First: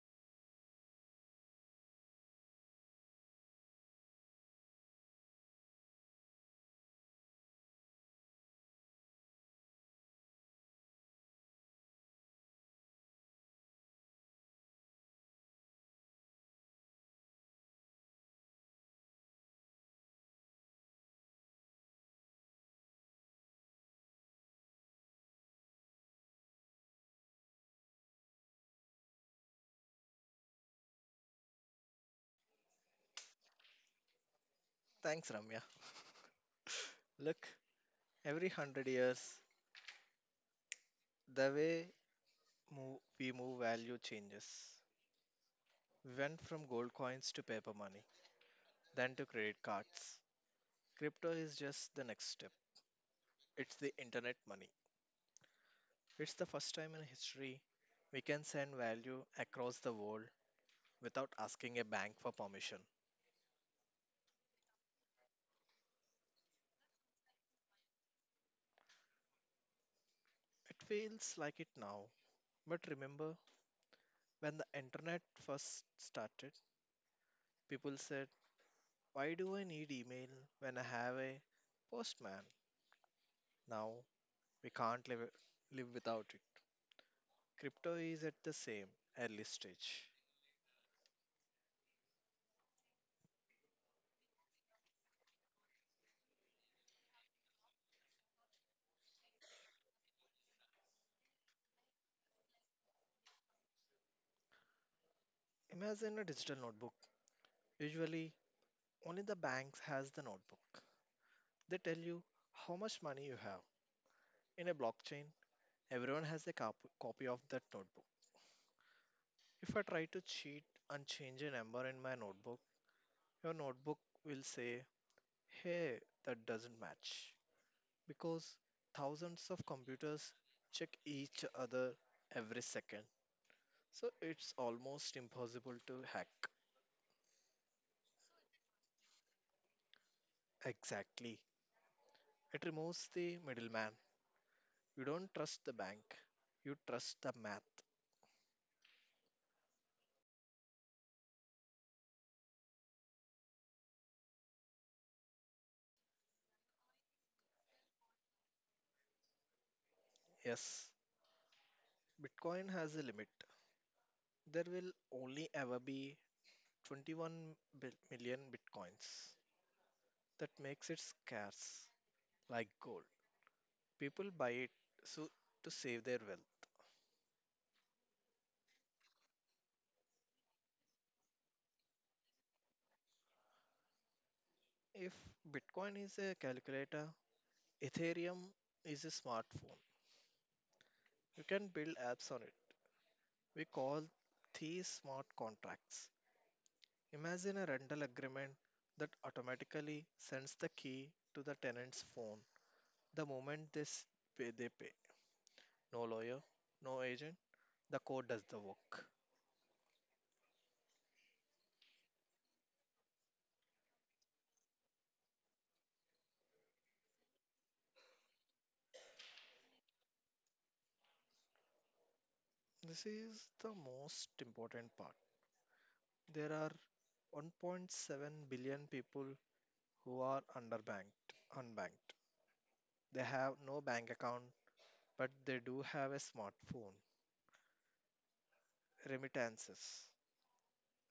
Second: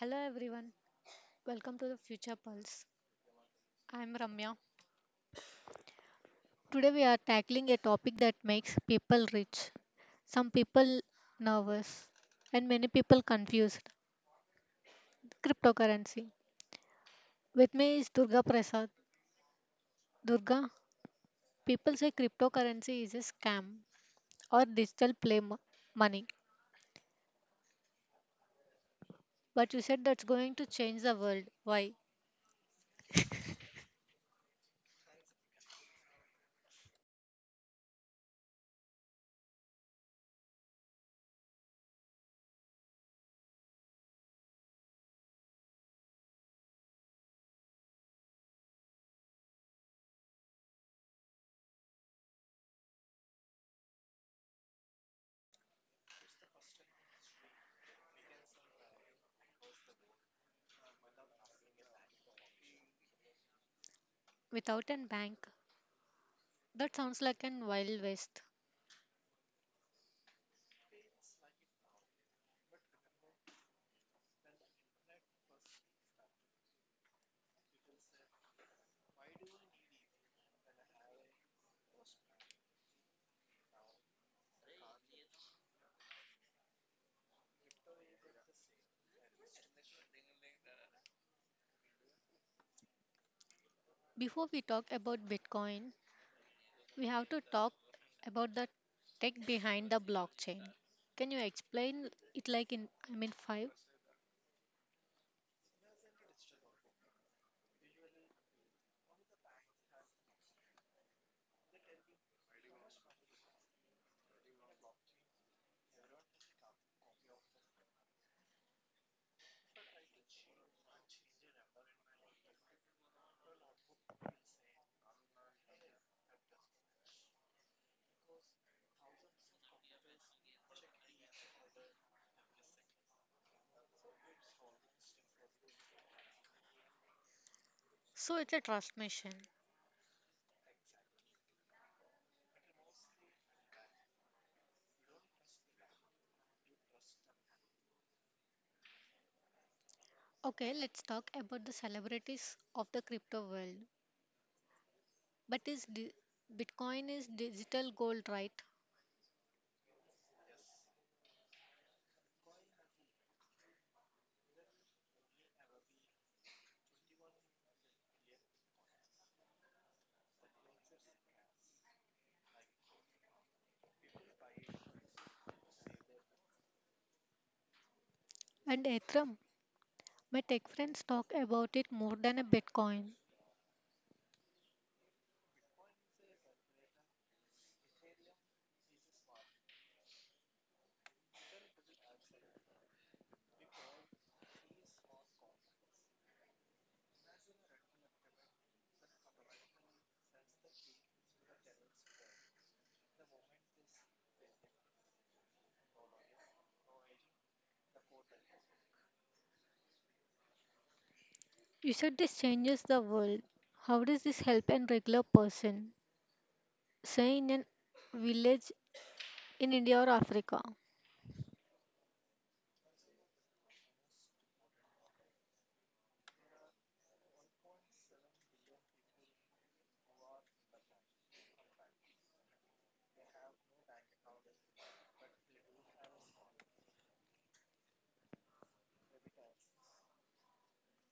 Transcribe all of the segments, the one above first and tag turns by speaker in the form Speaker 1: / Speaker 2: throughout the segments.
Speaker 1: Hello everyone, welcome to the Future Pulse. I am Ramya. Today we are tackling a topic that makes people rich, some people nervous, and many people confused cryptocurrency. With me is Durga Prasad. Durga, people say cryptocurrency is a scam or digital money, but you said that's going to change the world. Why?
Speaker 2: Thanks, Ramya. Look, every hundred years, the way we move value changes. We went from gold coins to paper money, then to credit cards. Crypto is just the next step. It's the internet money. It's the first time in history we can send value across the world without asking a bank for permission.
Speaker 1: Without a bank? That sounds like an wild west.
Speaker 2: It feels like it now, but remember when the internet first started, people said, "Why do I need email when I have a postman?" Now we can't live without it. Crypto is at the same early stage.
Speaker 1: Before we talk about Bitcoin, we have to talk about the tech behind the blockchain. Can you explain it like in five?
Speaker 2: Imagine a digital notebook. Usually, only the banks has the notebook. They tell you how much money you have. In a blockchain, everyone has a copy of that notebook. If I try to cheat and change a number in my notebook, your notebook will say, "Hey, that doesn't match." Because thousands of computers check each other every second. So it's almost impossible to hack.
Speaker 1: So it's a trust machine.
Speaker 2: Exactly. It removes the middleman. You don't trust the bank, you trust the math.
Speaker 1: Okay, let's talk about the celebrities of the crypto world. But is di- Bitcoin is digital gold, right?
Speaker 2: Yes, Bitcoin has a limit. There will only ever be 21 million Bitcoins. That makes it scarce, like gold. People buy it so to save their wealth.
Speaker 1: And Ethereum, my tech friends talk about it more than a Bitcoin.
Speaker 2: If Bitcoin is a calculator, Ethereum is a smartphone. You can build apps on it. We call these smart contracts. Imagine a rental agreement that automatically sends the key to the tenant's phone the moment they s- pay. They pay. No lawyer, no agent. The code does the work.
Speaker 1: You said this changes the world. How does this help a regular person, say in a village in India or Africa?
Speaker 2: This is the most important part. There are 1.7 billion people who are underbanked, unbanked. They have no bank account, but they do have a smartphone. Remittances.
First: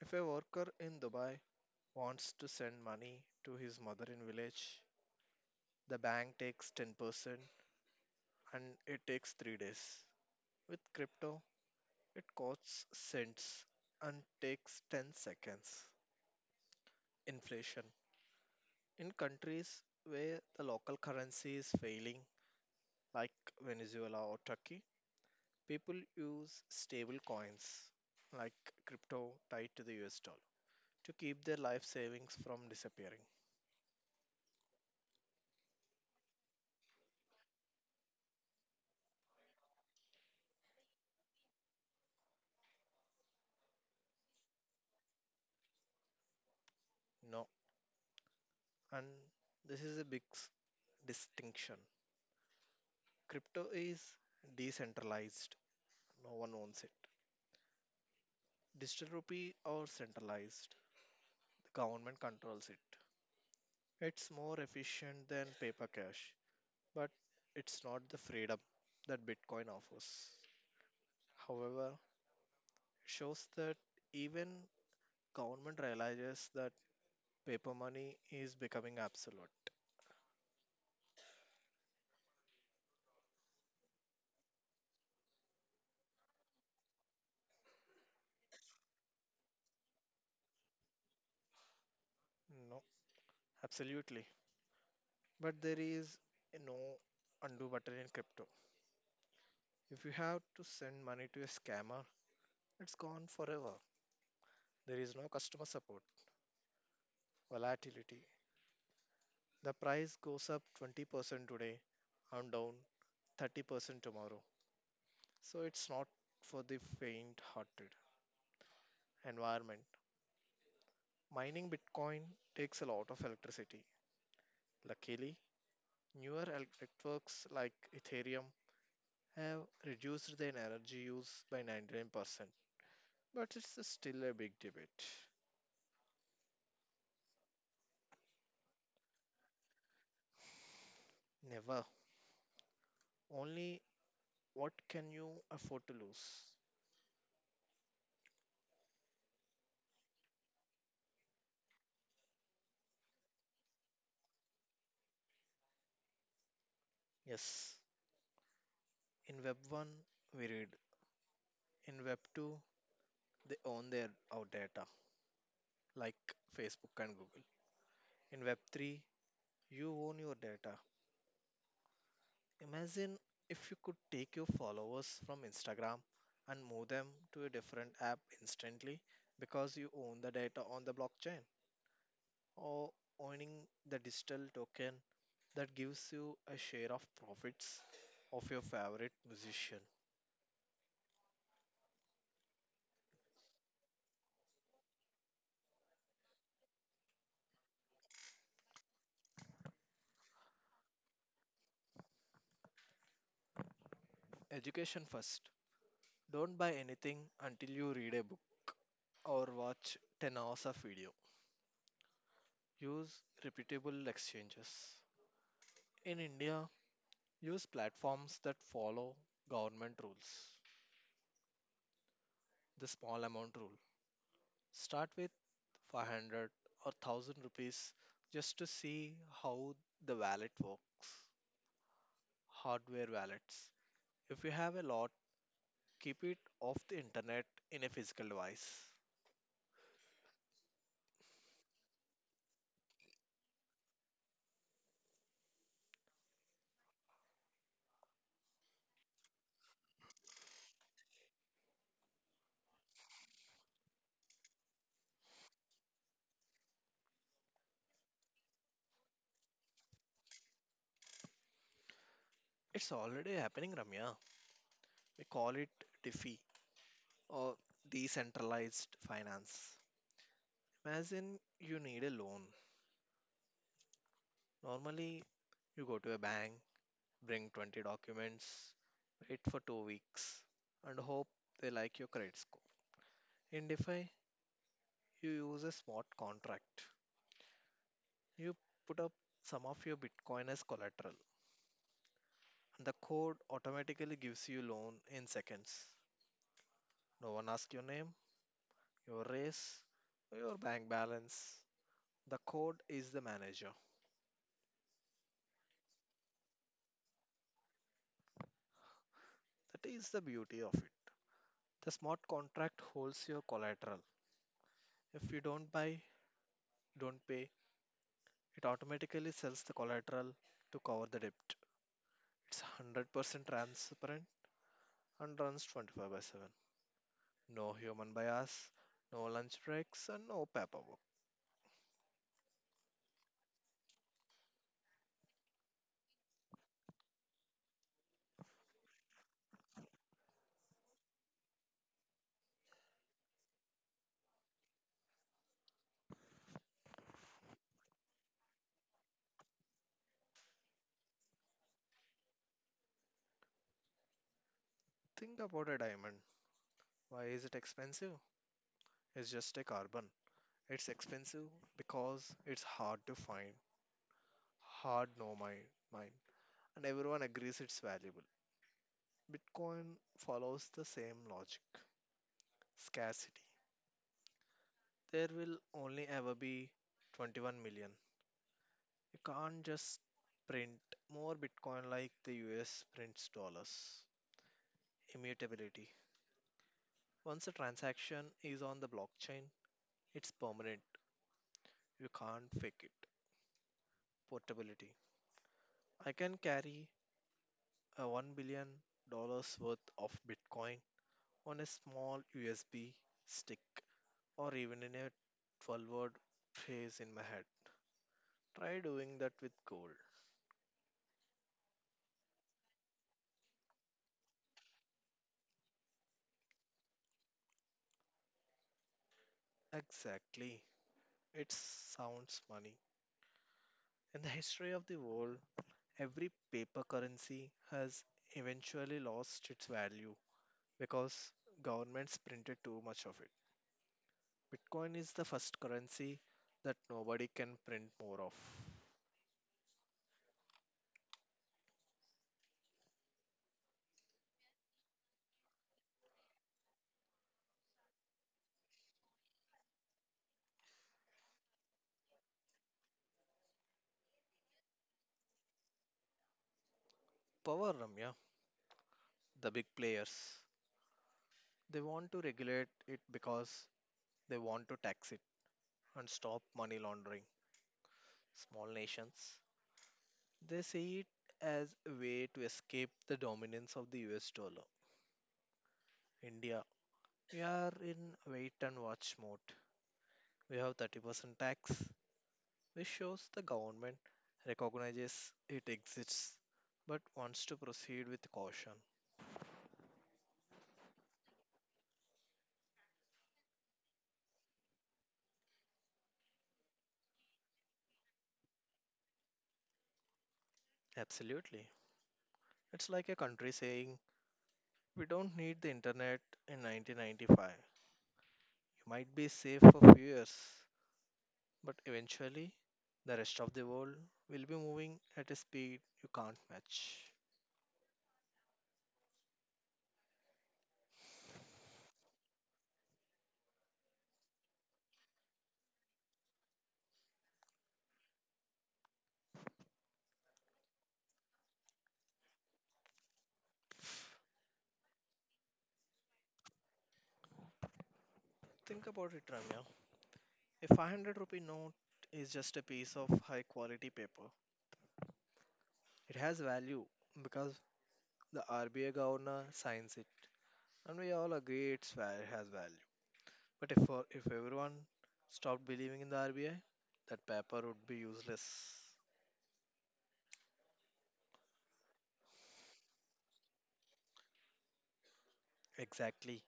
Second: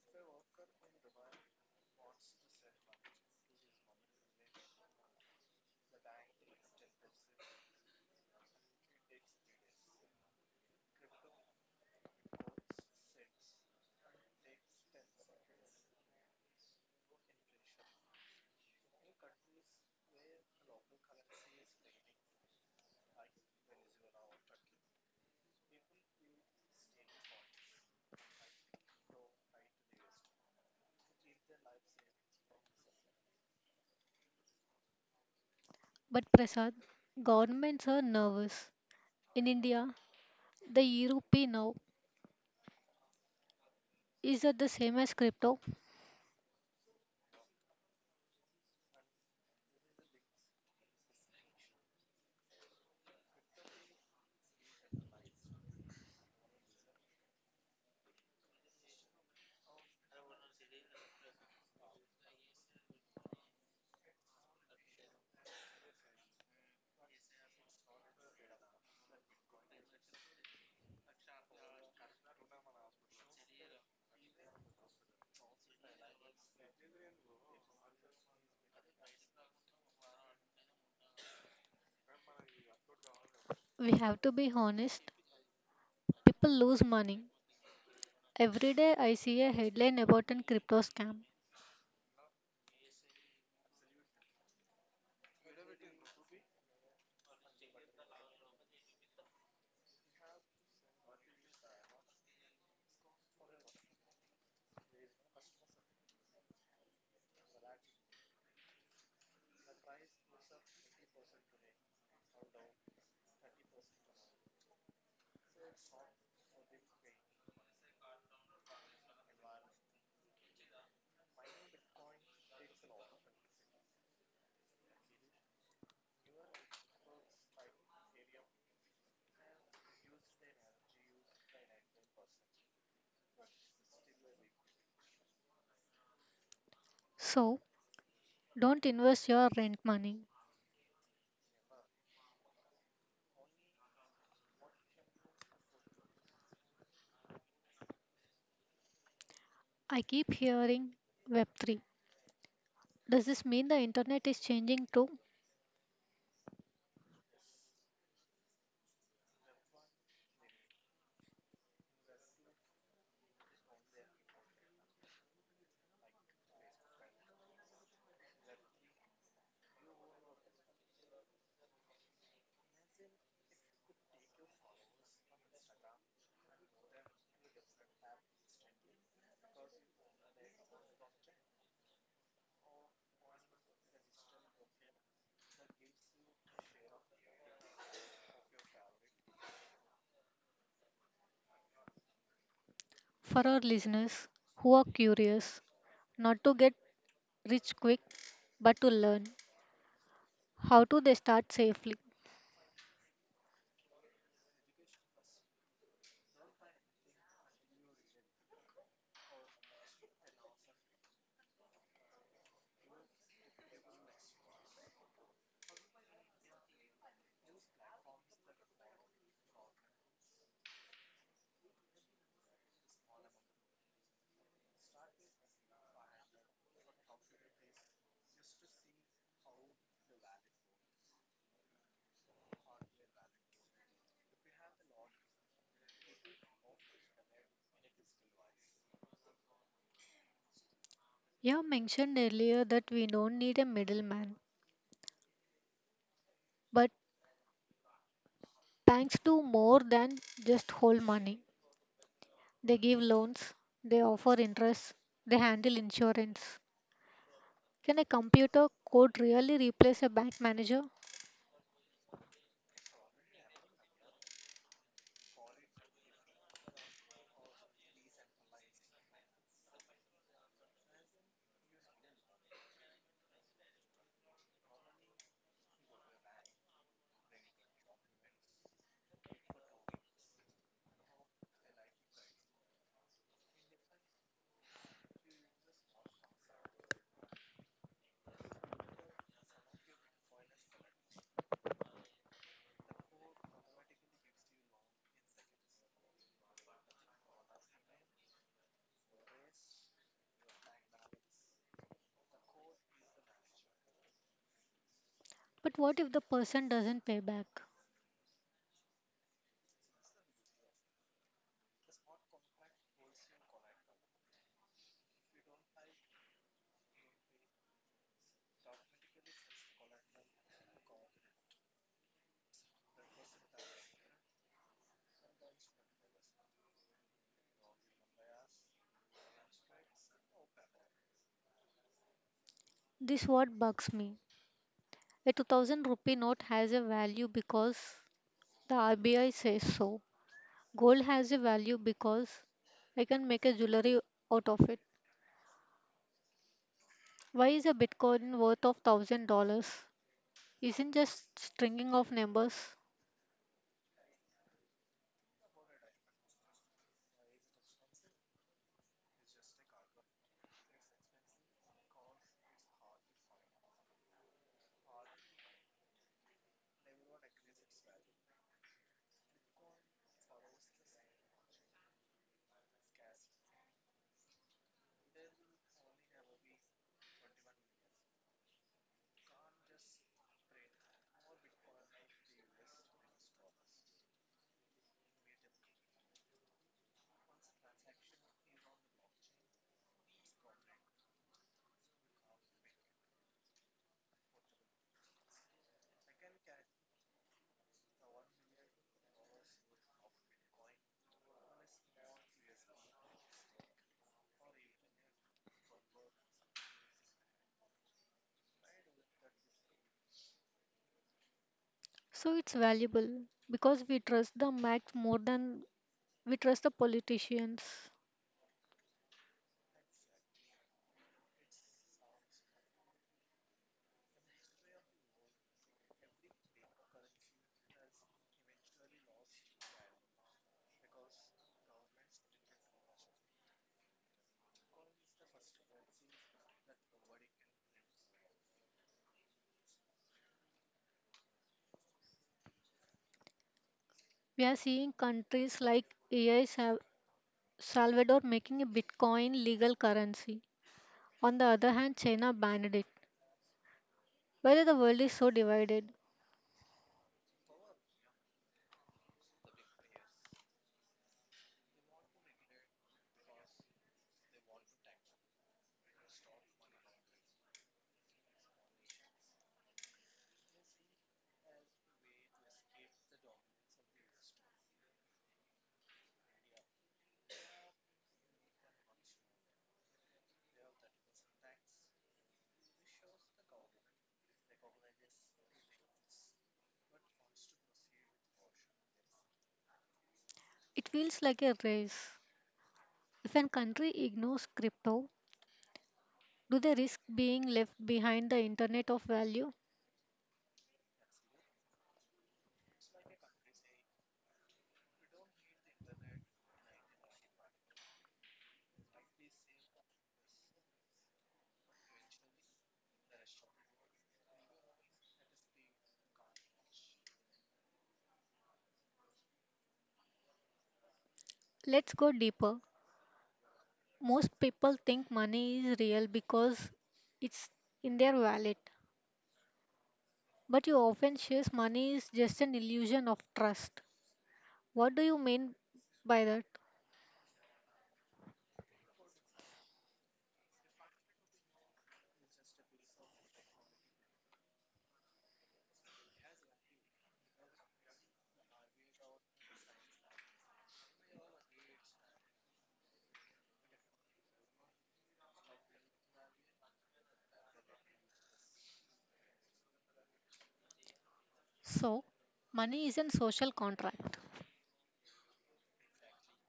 Speaker 2: If a worker in Dubai wants to send money to his mother in village, the bank takes 10% and it takes 3 days. With crypto, it costs cents and takes 10 seconds. Inflation. In countries where the local currency is failing, like Venezuela or Turkey, people use stable coins like crypto tied to the US dollar to keep their life savings from disappearing.
Speaker 1: But Prasad, governments are nervous. In India, the rupee now, is that the same as crypto?
Speaker 2: No, and this is a distinction. Crypto is decentralized, no one owns it. Digital rupee or centralized. The government controls it. It's more efficient than paper cash, but it's not the freedom that Bitcoin offers. However, it shows that even government realizes that paper money is becoming absolute.
Speaker 1: We have to be honest. People lose money. Every day I see a headline about a crypto scam.
Speaker 2: No, absolutely. But there is no undo button in crypto. If you have to send money to a scammer, it's gone forever. There is no customer support. Volatility, the price goes up 20% today and down 30% tomorrow. So it's not for the faint hearted. Environment. Mining Bitcoin takes a lot of electricity. Luckily, newer networks like Ethereum have reduced their energy use by 99%. But it's still a big debate.
Speaker 1: So don't invest your rent money.
Speaker 2: Never. Only what can you afford to lose?
Speaker 1: I keep hearing Web3. Does this mean the internet is changing too?
Speaker 2: Yes, in Web 1, we read. In Web 2, they own their our data, like Facebook and Google. In Web3, you own your data. Imagine if you could take your followers from Instagram and move them to a different app instantly because you own the data on the blockchain, or owning the digital token that gives you a share of profits of your favorite musician.
Speaker 1: For our listeners who are curious, not to get rich quick, but to learn, how do they start safely?
Speaker 2: Education first. Don't buy anything until you read a book or watch 10 hours of video. Use reputable exchanges. In India, use platforms that follow government rules. The small amount rule. Start with 500 or 1,000 rupees just to see how the wallet works. Hardware wallets. If you have a lot, keep it off the internet in a physical device.
Speaker 1: You mentioned earlier that we don't need a middleman, but banks do more than just hold money. They give loans, they offer interest, they handle insurance. Can a computer code really replace a bank manager?
Speaker 2: It's already happening, Ramya. We call it DeFi, or decentralized finance. Imagine you need a loan. Normally, you go to a bank, bring 20 documents, wait for 2 weeks, and hope they like your credit score. In DeFi, you use a smart contract. You put up some of your Bitcoin as collateral, and the code automatically gives you loan in seconds. No one asks your name, your race, or your bank balance. The code is the manager.
Speaker 1: But what if the person doesn't pay back?
Speaker 2: That is the beauty of it. The smart contract holds your collateral. If you don't pay, it automatically sells the collateral to cover the debt. It's 100% transparent and runs 24 by 7. No human bias, no lunch breaks, and no paperwork.
Speaker 1: This what bugs me. A 2000 rupee note has a value because the RBI says so. Gold has a value because I can make a jewelry out of it. Why is a Bitcoin worth of $1000? Isn't just stringing of numbers.
Speaker 2: Think about a diamond. Why is it expensive? It's just a carbon. It's expensive because it's hard to find, hard no mine, mine, and everyone agrees it's valuable. Bitcoin follows the same logic. Scarcity. There will only ever be 21 million. You can't just print more Bitcoin like the US prints dollars. Immutability. Once a transaction is on the blockchain, it's permanent. You can't fake it. Portability. I can carry a $1 billion dollars worth of Bitcoin on a small USB stick, or even in a 12 word phrase in my head. Try doing that with gold.
Speaker 1: So it's valuable because we trust the Mac more than we trust the politicians.
Speaker 2: Exactly. It sounds funny. In the history of the world, every paper currency has eventually lost its value because governments printed too much of it. Bitcoin is the first currency that nobody can print more of.
Speaker 1: We are seeing countries like AI Sa- Salvador making a Bitcoin legal currency. On the other hand, China banned it. Whether the world is so divided,
Speaker 2: Power, Ramya, the big players, they want to regulate it because they want to tax it and stop money laundering. Small nations, they see it as a way to escape the dominance of the US dollar. India, we are in wait and watch mode. We have 30% tax, which shows the government recognizes it exists but wants to proceed with caution.
Speaker 1: it feels like a race. If a country ignores crypto, do they risk being left behind the internet of value?
Speaker 2: Absolutely. It's like a country saying, we don't need the internet in 1995. You might be safe for few years, but eventually the rest of the world will be moving at a speed you can't match.
Speaker 1: Let's go deeper. Most people think money is real because it's in their wallet, but you often shares money is just an illusion of trust. What do you mean by that?
Speaker 2: Think about it, Ramya. A 500 rupee note is just a piece of high quality paper. It has value because the RBI governor signs it. And we all agree has value. But if everyone stopped believing in the RBI, that paper would be useless.
Speaker 1: So, money is a social contract,
Speaker 2: Exactly.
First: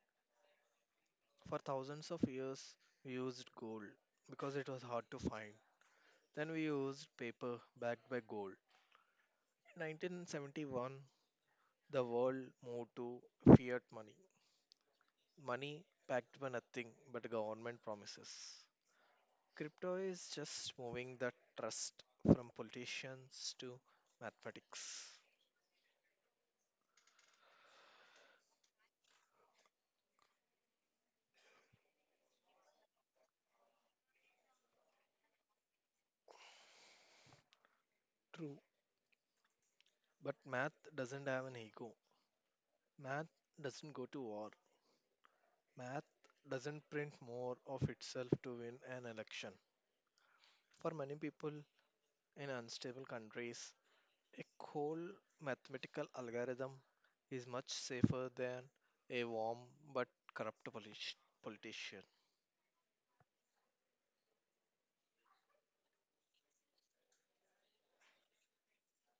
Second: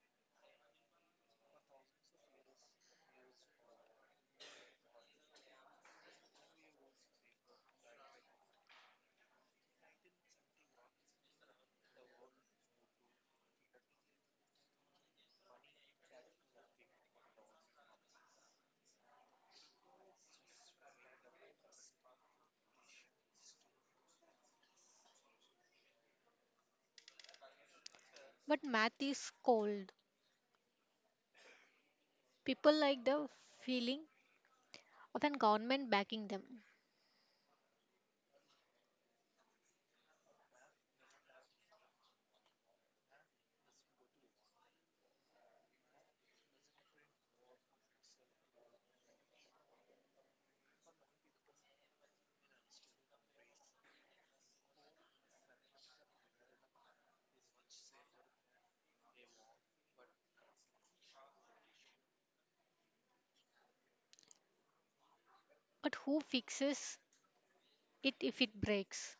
Speaker 2: For thousands of years, we used gold because it was hard to find. Then we used paper backed by gold. In 1971, the world moved to fiat money, money backed by nothing but government promises. Crypto is just moving the trust from politicians to mathematics.
Speaker 1: but math is cold. People like the feeling of a government backing them,
Speaker 2: True. But math doesn't have an ego. Math doesn't go to war. Math doesn't print more of itself to win an election. For many people in unstable countries, a cold mathematical algorithm is much safer than a warm but corrupt politician.
Speaker 1: but who fixes it if it breaks?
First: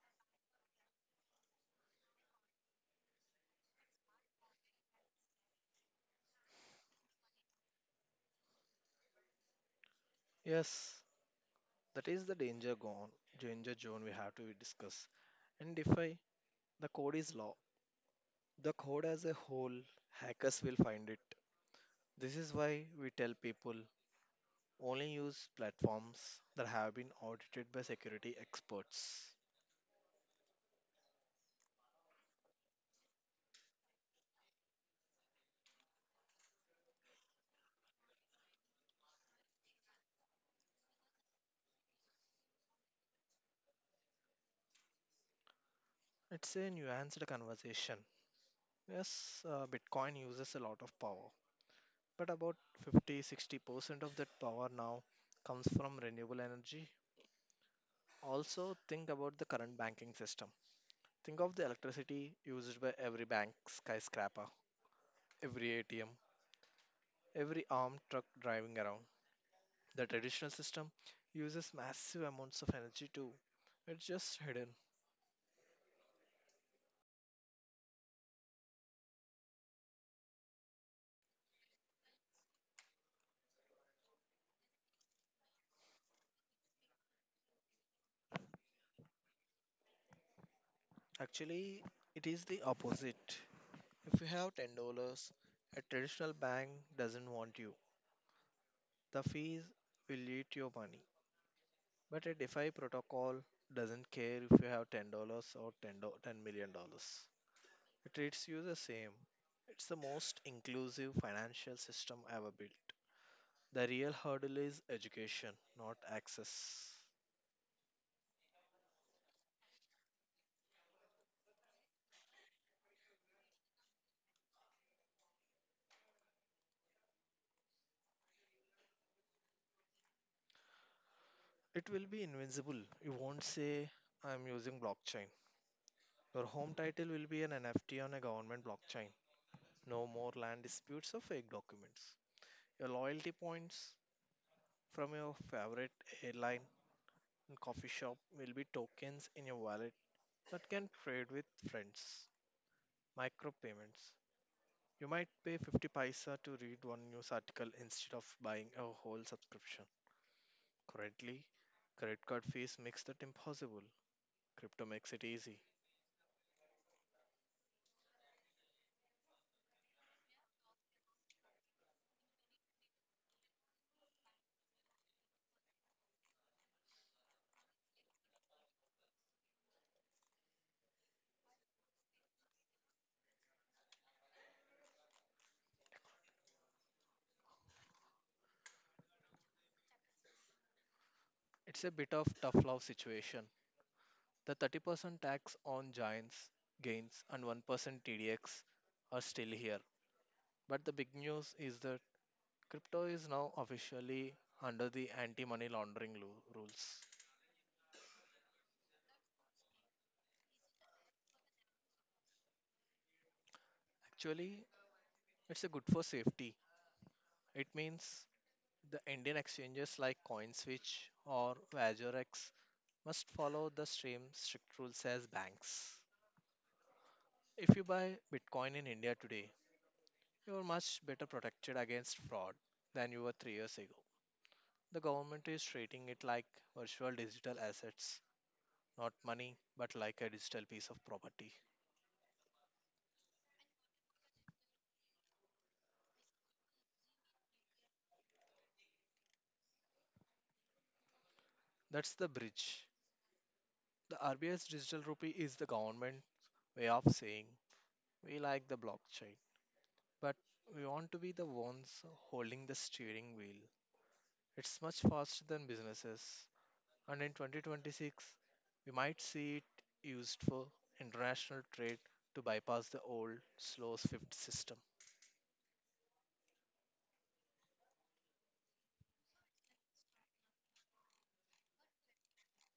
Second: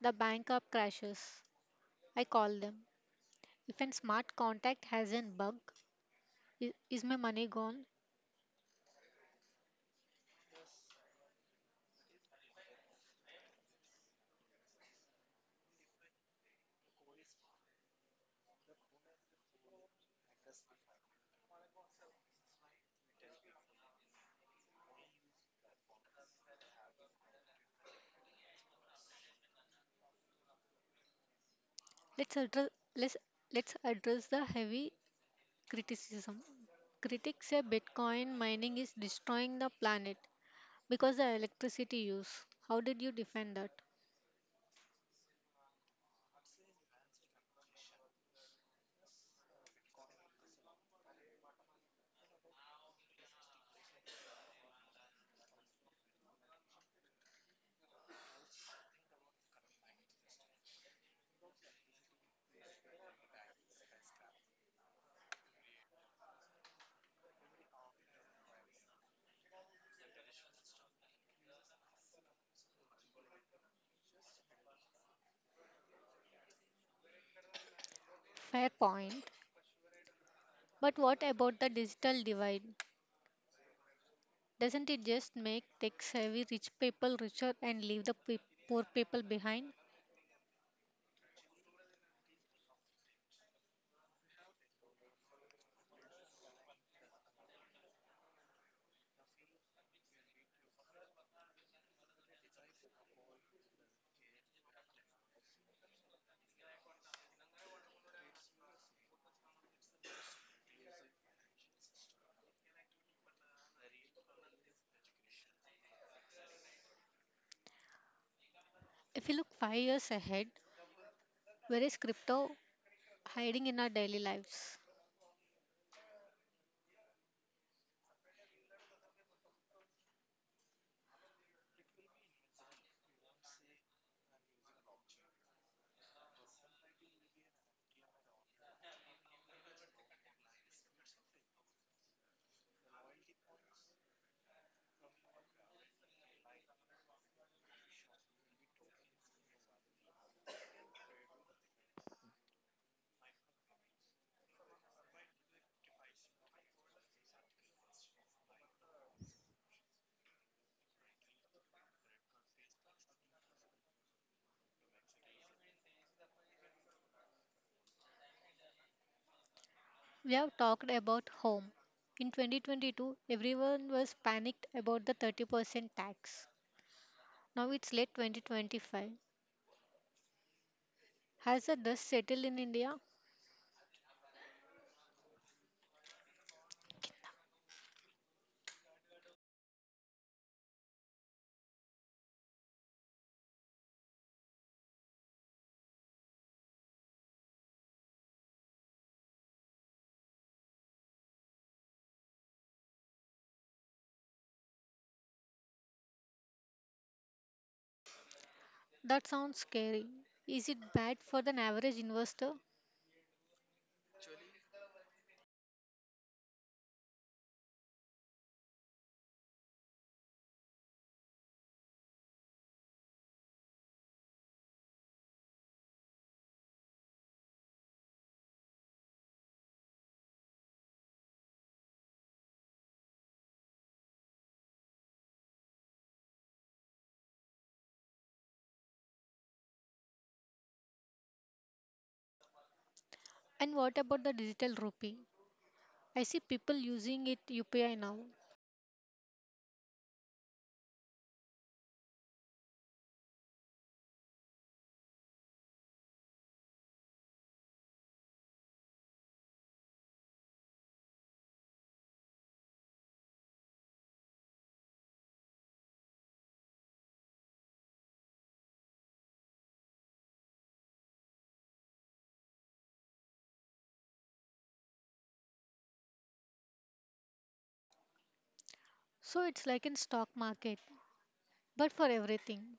Speaker 1: The bank up crashes. I call them. If a smart contact has a bug, is my money gone?
Speaker 2: Yes, that is the danger zone we have to discuss. And defy the code is law. The code as a whole, hackers will find it. This is why we tell people only use platforms that have been audited by security experts.
Speaker 1: Let's address let's let's address the heavy criticism. Critics say Bitcoin mining is destroying the planet because the electricity use. How did you defend that?
Speaker 2: It's a nuanced conversation. Yes, Bitcoin uses a lot of power, but about 50 60% of that power now comes from renewable energy. Also, think about the current banking system. Think of the electricity used by every bank skyscraper, every ATM, every armed truck driving around. The traditional system uses massive amounts of energy too. It's just hidden.
Speaker 1: Fair point. But what about the digital divide? Doesn't it just make tech savvy rich people richer and leave the poor people behind?
Speaker 2: Actually, it is the opposite. If you have $10, a traditional bank doesn't want you. The fees will eat your money. But a DeFi protocol doesn't care if you have $10 or $10 million dollars. It treats you the same. It's the most inclusive financial system ever built. The real hurdle is education, not access.
Speaker 1: If you look 5 years ahead, where is crypto hiding in our daily lives?
Speaker 2: It will be invincible. You won't say, I'm using blockchain. Your home title will be an NFT on a government blockchain. No more land disputes or fake documents. Your loyalty points from your favorite airline and coffee shop will be tokens in your wallet that can trade with friends. Micropayments. You might pay 50 paisa to read one news article instead of buying a whole subscription. Currently, credit card fees makes that impossible. Crypto makes it easy.
Speaker 1: We have talked about home. In 2022, everyone was panicked about the 30% tax. Now it's late 2025. Has the dust settled in India?
Speaker 2: It's a bit of tough love situation. The 30% tax on giants gains and 1% TDX are still here. But the big news is that crypto is now officially under the anti money laundering rules.
Speaker 1: That sounds scary. Is it bad for an average investor?
Speaker 2: Actually, it's a good for safety. It means the Indian exchanges like CoinSwitch or Vajorex must follow the same strict rules as banks. If you buy Bitcoin in India today, you are much better protected against fraud than you were 3 years ago. The government is treating it like virtual digital assets, not money, but like a digital piece of property.
Speaker 1: And what about the digital rupee? I see people using it UPI now.
Speaker 2: That's the bridge. The RBI's digital rupee is the government way of saying we like the blockchain, but we want to be the ones holding the steering wheel. It's much faster than businesses, and in 2026, we might see it used for international trade to bypass the old slow swift system.
Speaker 1: So it's like in stock market, but for everything.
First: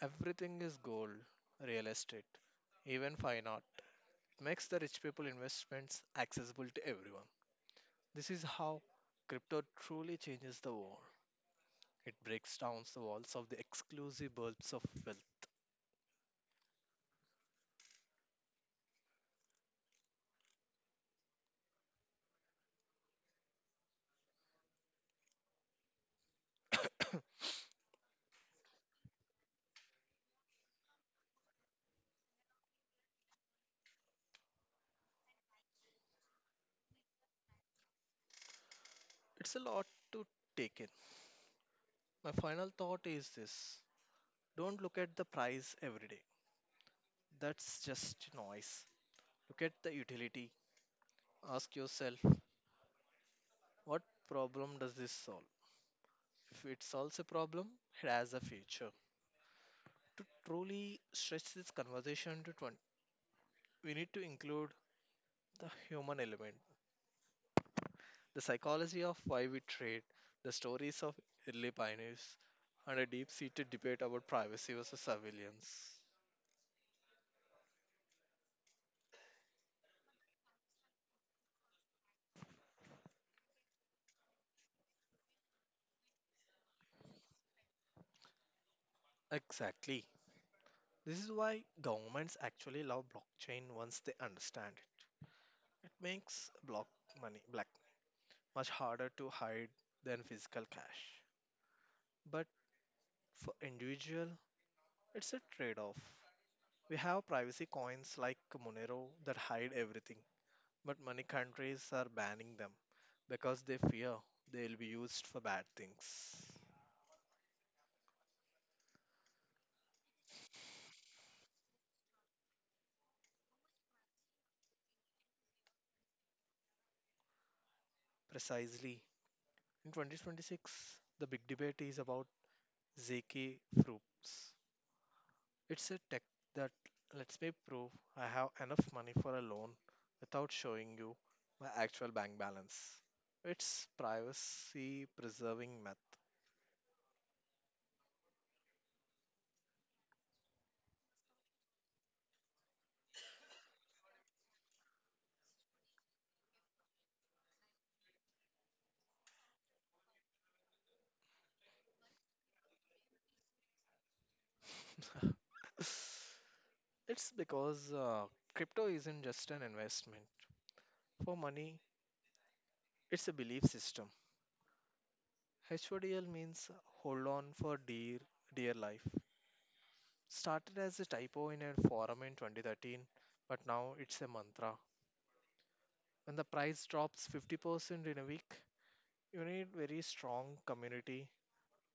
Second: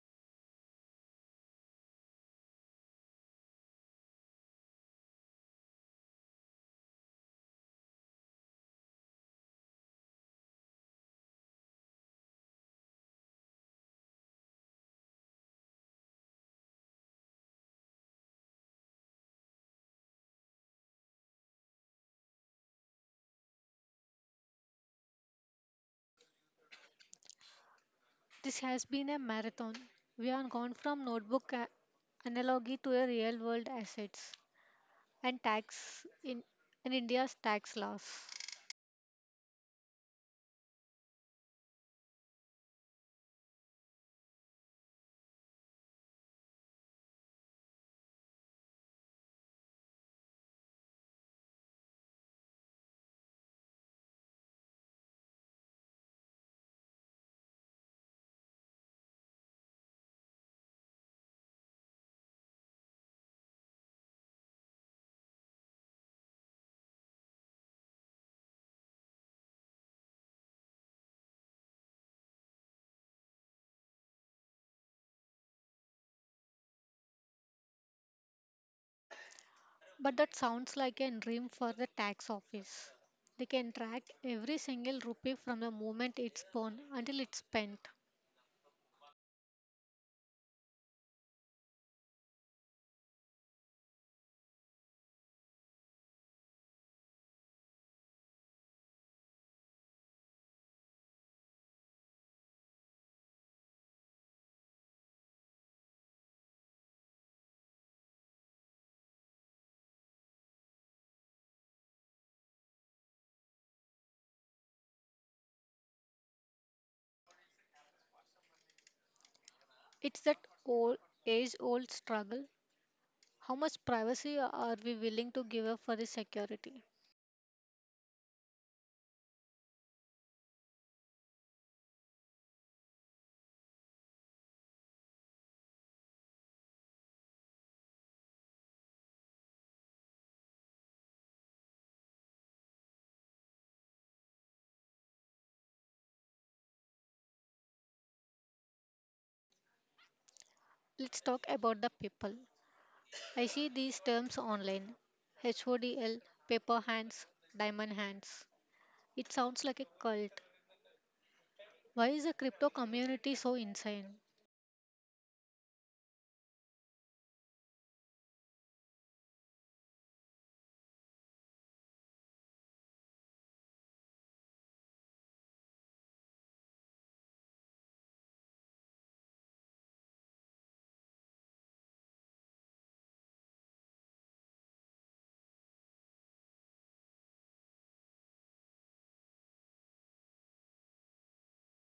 Speaker 2: Everything is gold, real estate, even fine art. It makes the rich people investments accessible to everyone. This is how crypto truly changes the world. It breaks down the walls of the exclusive bulbs of wealth.
Speaker 1: This has been a marathon. We have gone from analogy to a real world assets, and tax in India's tax laws.
Speaker 2: It's a lot to take in. My final thought is this: don't look at the price every day. That's just noise. Look at the utility. Ask yourself, what problem does this solve? If it solves a problem, it has a future. To truly stretch this conversation to 20, we need to include the human element, the psychology of why we trade, the stories of early pioneers, and a deep seated debate about privacy versus surveillance.
Speaker 1: But that sounds like a dream for the tax office. They can track every single rupee from the moment it's born until it's spent.
Speaker 2: Exactly. This is why governments actually love blockchain once they understand it. It makes block money black much harder to hide than physical cash. But for individual, it's a trade-off. We have privacy coins like Monero that hide everything. But many countries are banning them because they fear they'll be used for bad things.
Speaker 1: It's that old age old struggle. How much privacy are we willing to give up for the security?
Speaker 2: Precisely. In 2026, the big debate is about Zeki Fruits. It's a tech that lets me prove I have enough money for a loan without showing you my actual bank balance. It's privacy preserving
Speaker 1: Let's talk about the people. I see these terms online. HODL, paper hands, diamond hands. It sounds like a cult. Why is the crypto community so insane?
Speaker 2: method. It's because crypto isn't just an investment. For money, it's a belief system. HODL means hold on for dear life. Started as a typo in a forum in 2013, but now it's a mantra. When the price drops 50% in a week, you need very strong community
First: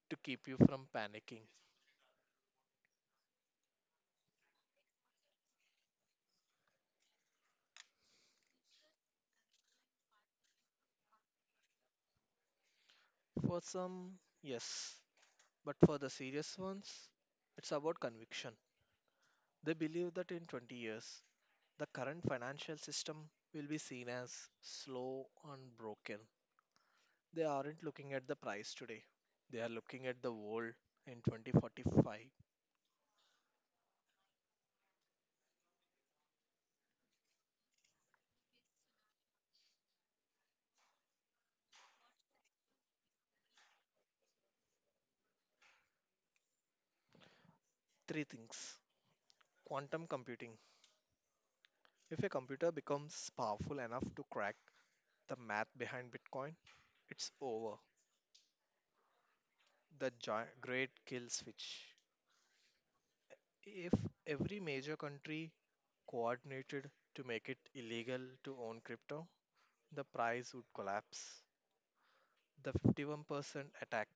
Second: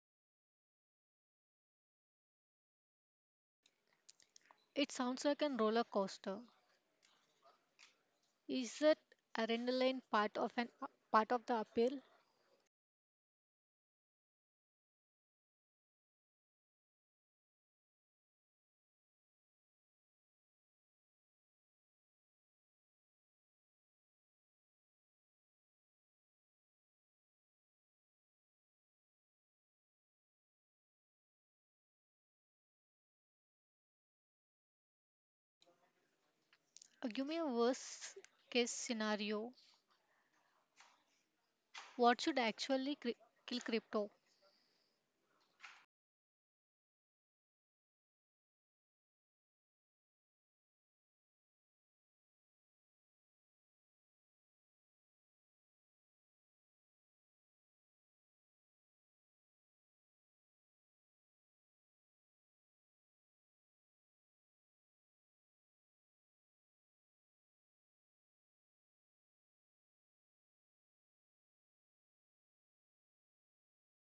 Speaker 2: to keep you from panicking.
Speaker 1: It sounds like a roller coaster. Is that adrenaline part of the appeal?
Speaker 2: For some, yes, but for the serious ones, it's about conviction. They believe that in 20 years, the current financial system will be seen as slow and broken. They aren't looking at the price today. They are looking at the world in 2045.
Speaker 1: Give me a worst case scenario. What should kill crypto?
Speaker 2: Three things. Quantum computing. If a computer becomes powerful enough to crack the math behind Bitcoin, it's over. Great kill switch. If every major country coordinated to make it illegal to own crypto, the price would collapse. The 51% attack.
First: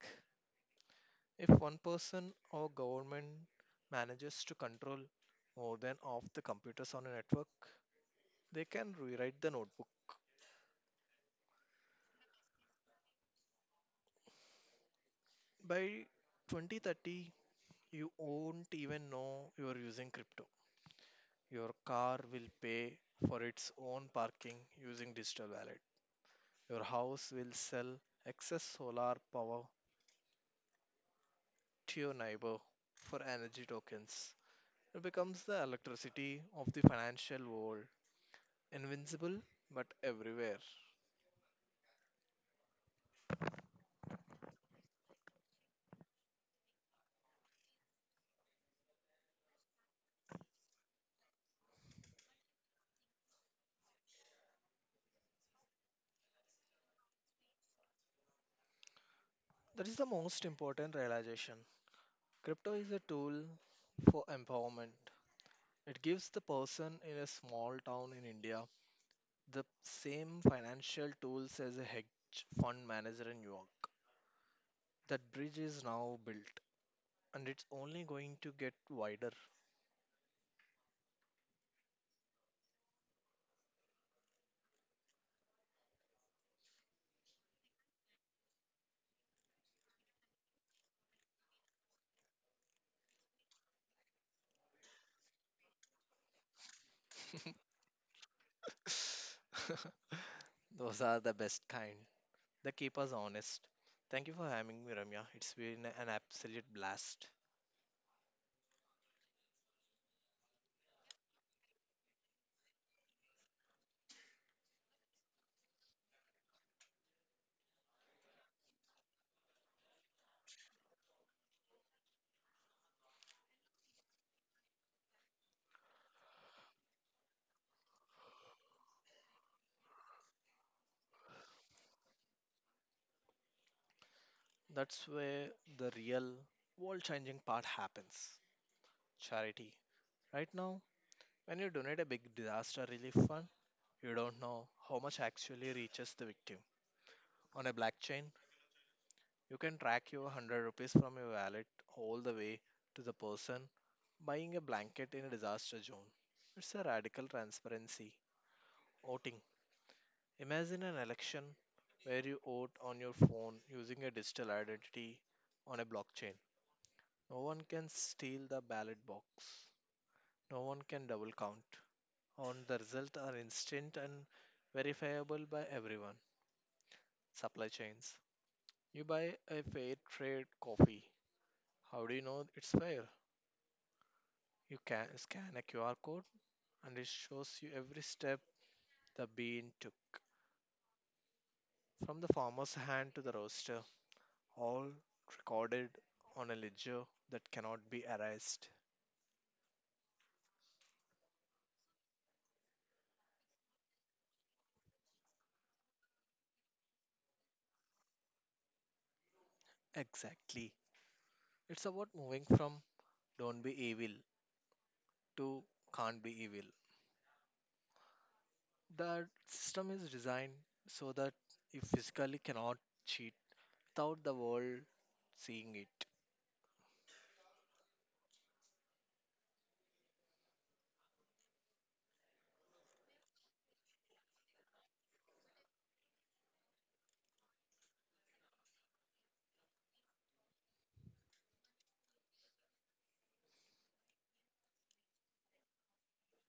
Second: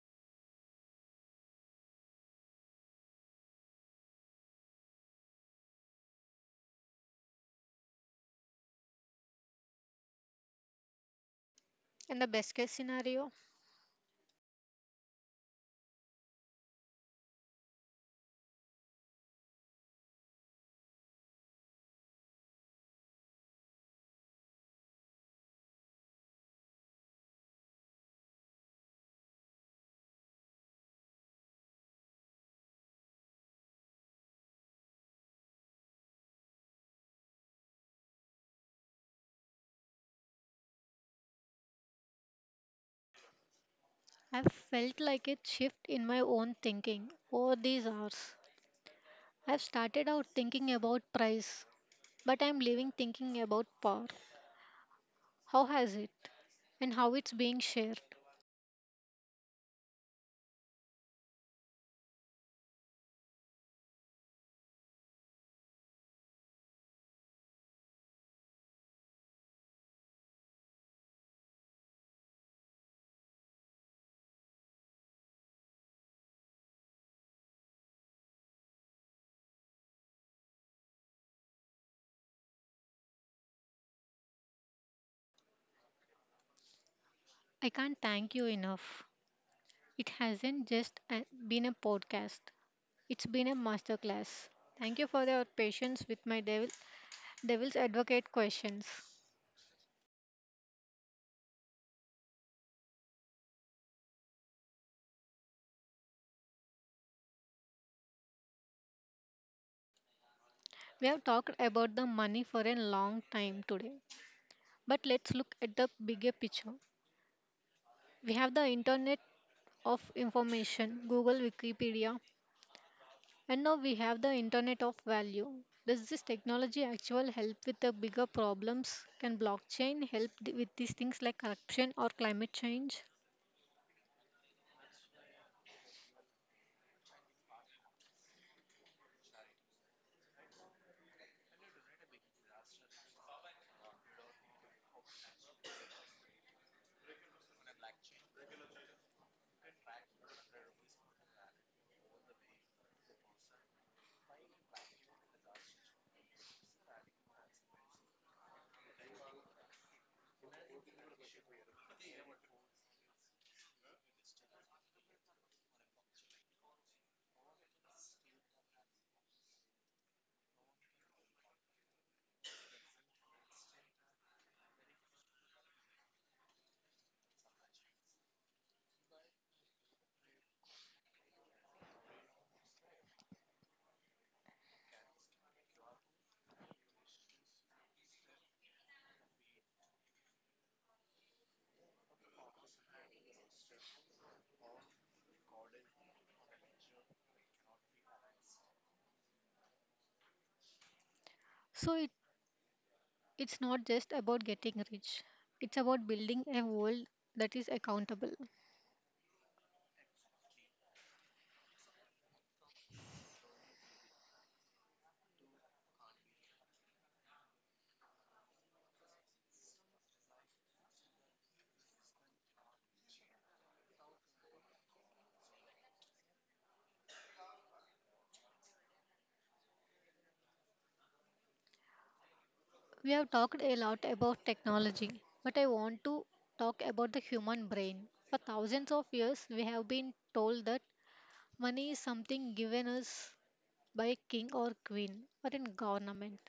Speaker 2: If one person or government manages to control more than half the computers on a network, they can rewrite the notebook.
Speaker 1: And the best case scenario,
Speaker 2: By 2030, you won't even know you are using crypto. Your car will pay for its own parking using digital wallet. Your house will sell excess solar power to your neighbor for energy tokens. It becomes the electricity of the financial world, invincible but everywhere.
Speaker 1: I've felt like a shift in my own thinking over these hours. I've started out thinking about price, but I'm leaving thinking about power. How has it how it's being shared?
Speaker 2: That is the most important realization. Crypto is a tool for empowerment. It gives the person in a small town in India the same financial tools as a hedge fund manager in New York. That bridge is now built, and it's only going to get wider.
Speaker 1: I can't thank you enough. It hasn't been a podcast. It's been a masterclass. Thank you for your patience with my devil's advocate questions.
Speaker 2: Those are the best kind. They keep us honest. Thank you for having me, Ramya. It's been an absolute blast.
Speaker 1: We have talked about the money for a long time today, but let's look at the bigger picture. We have the internet of information, Google, Wikipedia, and now we have the internet of value. Does this technology actually help with the bigger problems? Can blockchain help with these things like corruption or climate change?
Speaker 2: That's where the real world changing part happens: charity. Right now, when you donate a big disaster relief fund, you don't know how much actually reaches the victim. On a blockchain, you can track your 100 rupees from your wallet all the way to the person buying a blanket in a disaster zone. It's a radical transparency. Voting. Imagine an election where you vote on your phone using a digital identity on a blockchain. No one can steal the ballot box. No one can double count. On the results are instant and verifiable by everyone. Supply chains. You buy a fair trade coffee. How do you know it's fair? You can scan a QR code and it shows you every step the bean took from the farmer's hand to the roaster, all recorded on a ledger that cannot be erased.
Speaker 1: So it It's not just about getting rich, it's about building a world that is accountable.
Speaker 2: Exactly. It's about moving from "don't be evil" to "can't be evil." The system is designed so that you physically cannot cheat without the world seeing it.
Speaker 1: We have talked a lot about technology, but I want to talk about the human brain. For thousands of years, we have been told that money is something given us by a king or queen or in government.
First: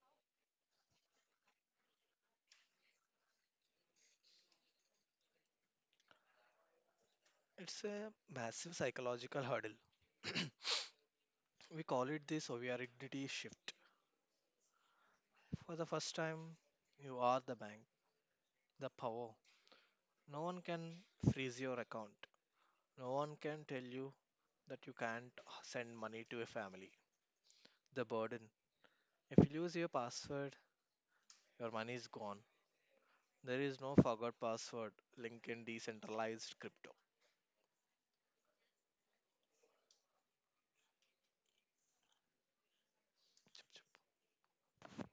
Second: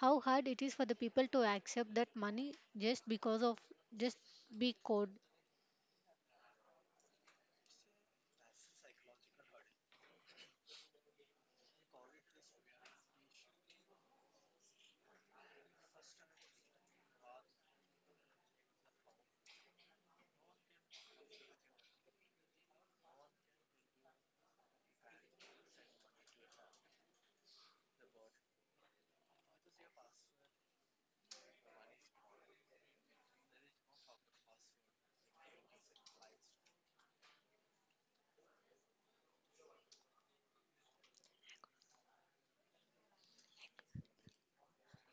Speaker 1: How hard it is for the people to accept that money just because of just be code.
Speaker 2: It's a massive psychological hurdle. We call it the sovereignty shift. For the first time, you are the bank, the power. No one can freeze your account. No one can tell you that you can't send money to a family. The burden. If you lose your password, your money is gone. There is no forgot password link in decentralized crypto.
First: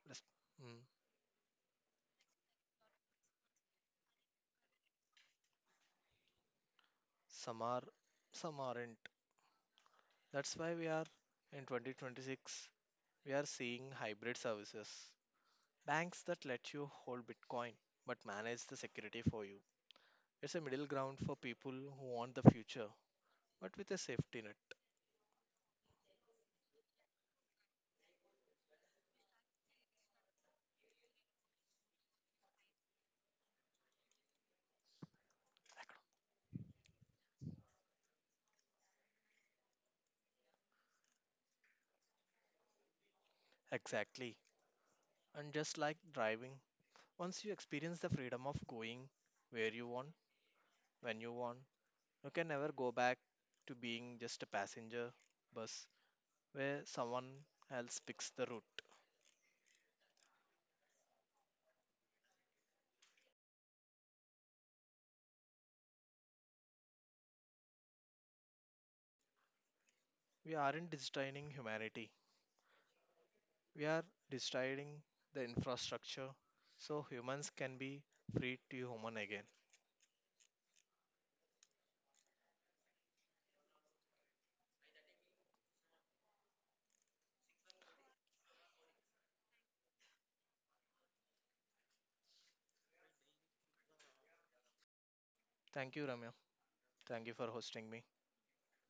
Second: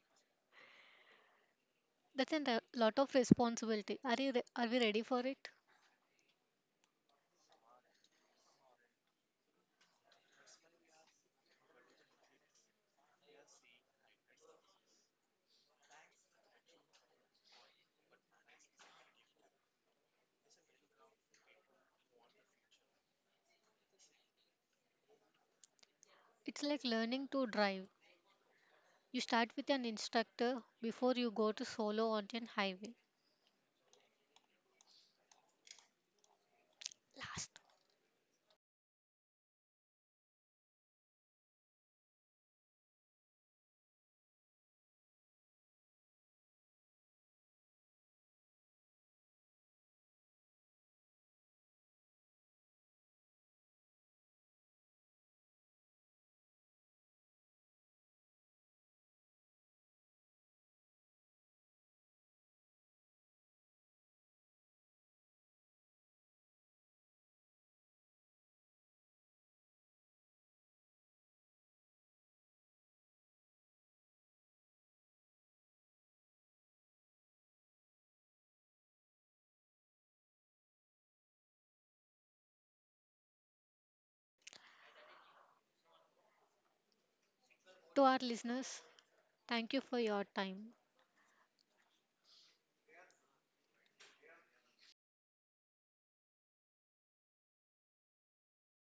Speaker 2: Yes. Mm.
Speaker 1: That's a lot of responsibility. Are we ready for it?
Speaker 2: Some are, some aren't. That's why we are in 2026. We are seeing hybrid services. Banks that let you hold Bitcoin but manage the security for you. It's a middle ground for people who want the future but with a safety net.
Speaker 1: It's like learning to drive. You start with an instructor before you go to solo on a highway. Last,
Speaker 2: Exactly. And just like driving, once you experience the freedom of going where you want, when you want, you can never go back to being just a passenger bus where someone else picks the route. We aren't destroying humanity, we are destroying the infrastructure so humans can be free to human again.
Speaker 1: to our listeners, thank you for your time.
Speaker 2: Thank you, Ramya. Thank you for hosting me.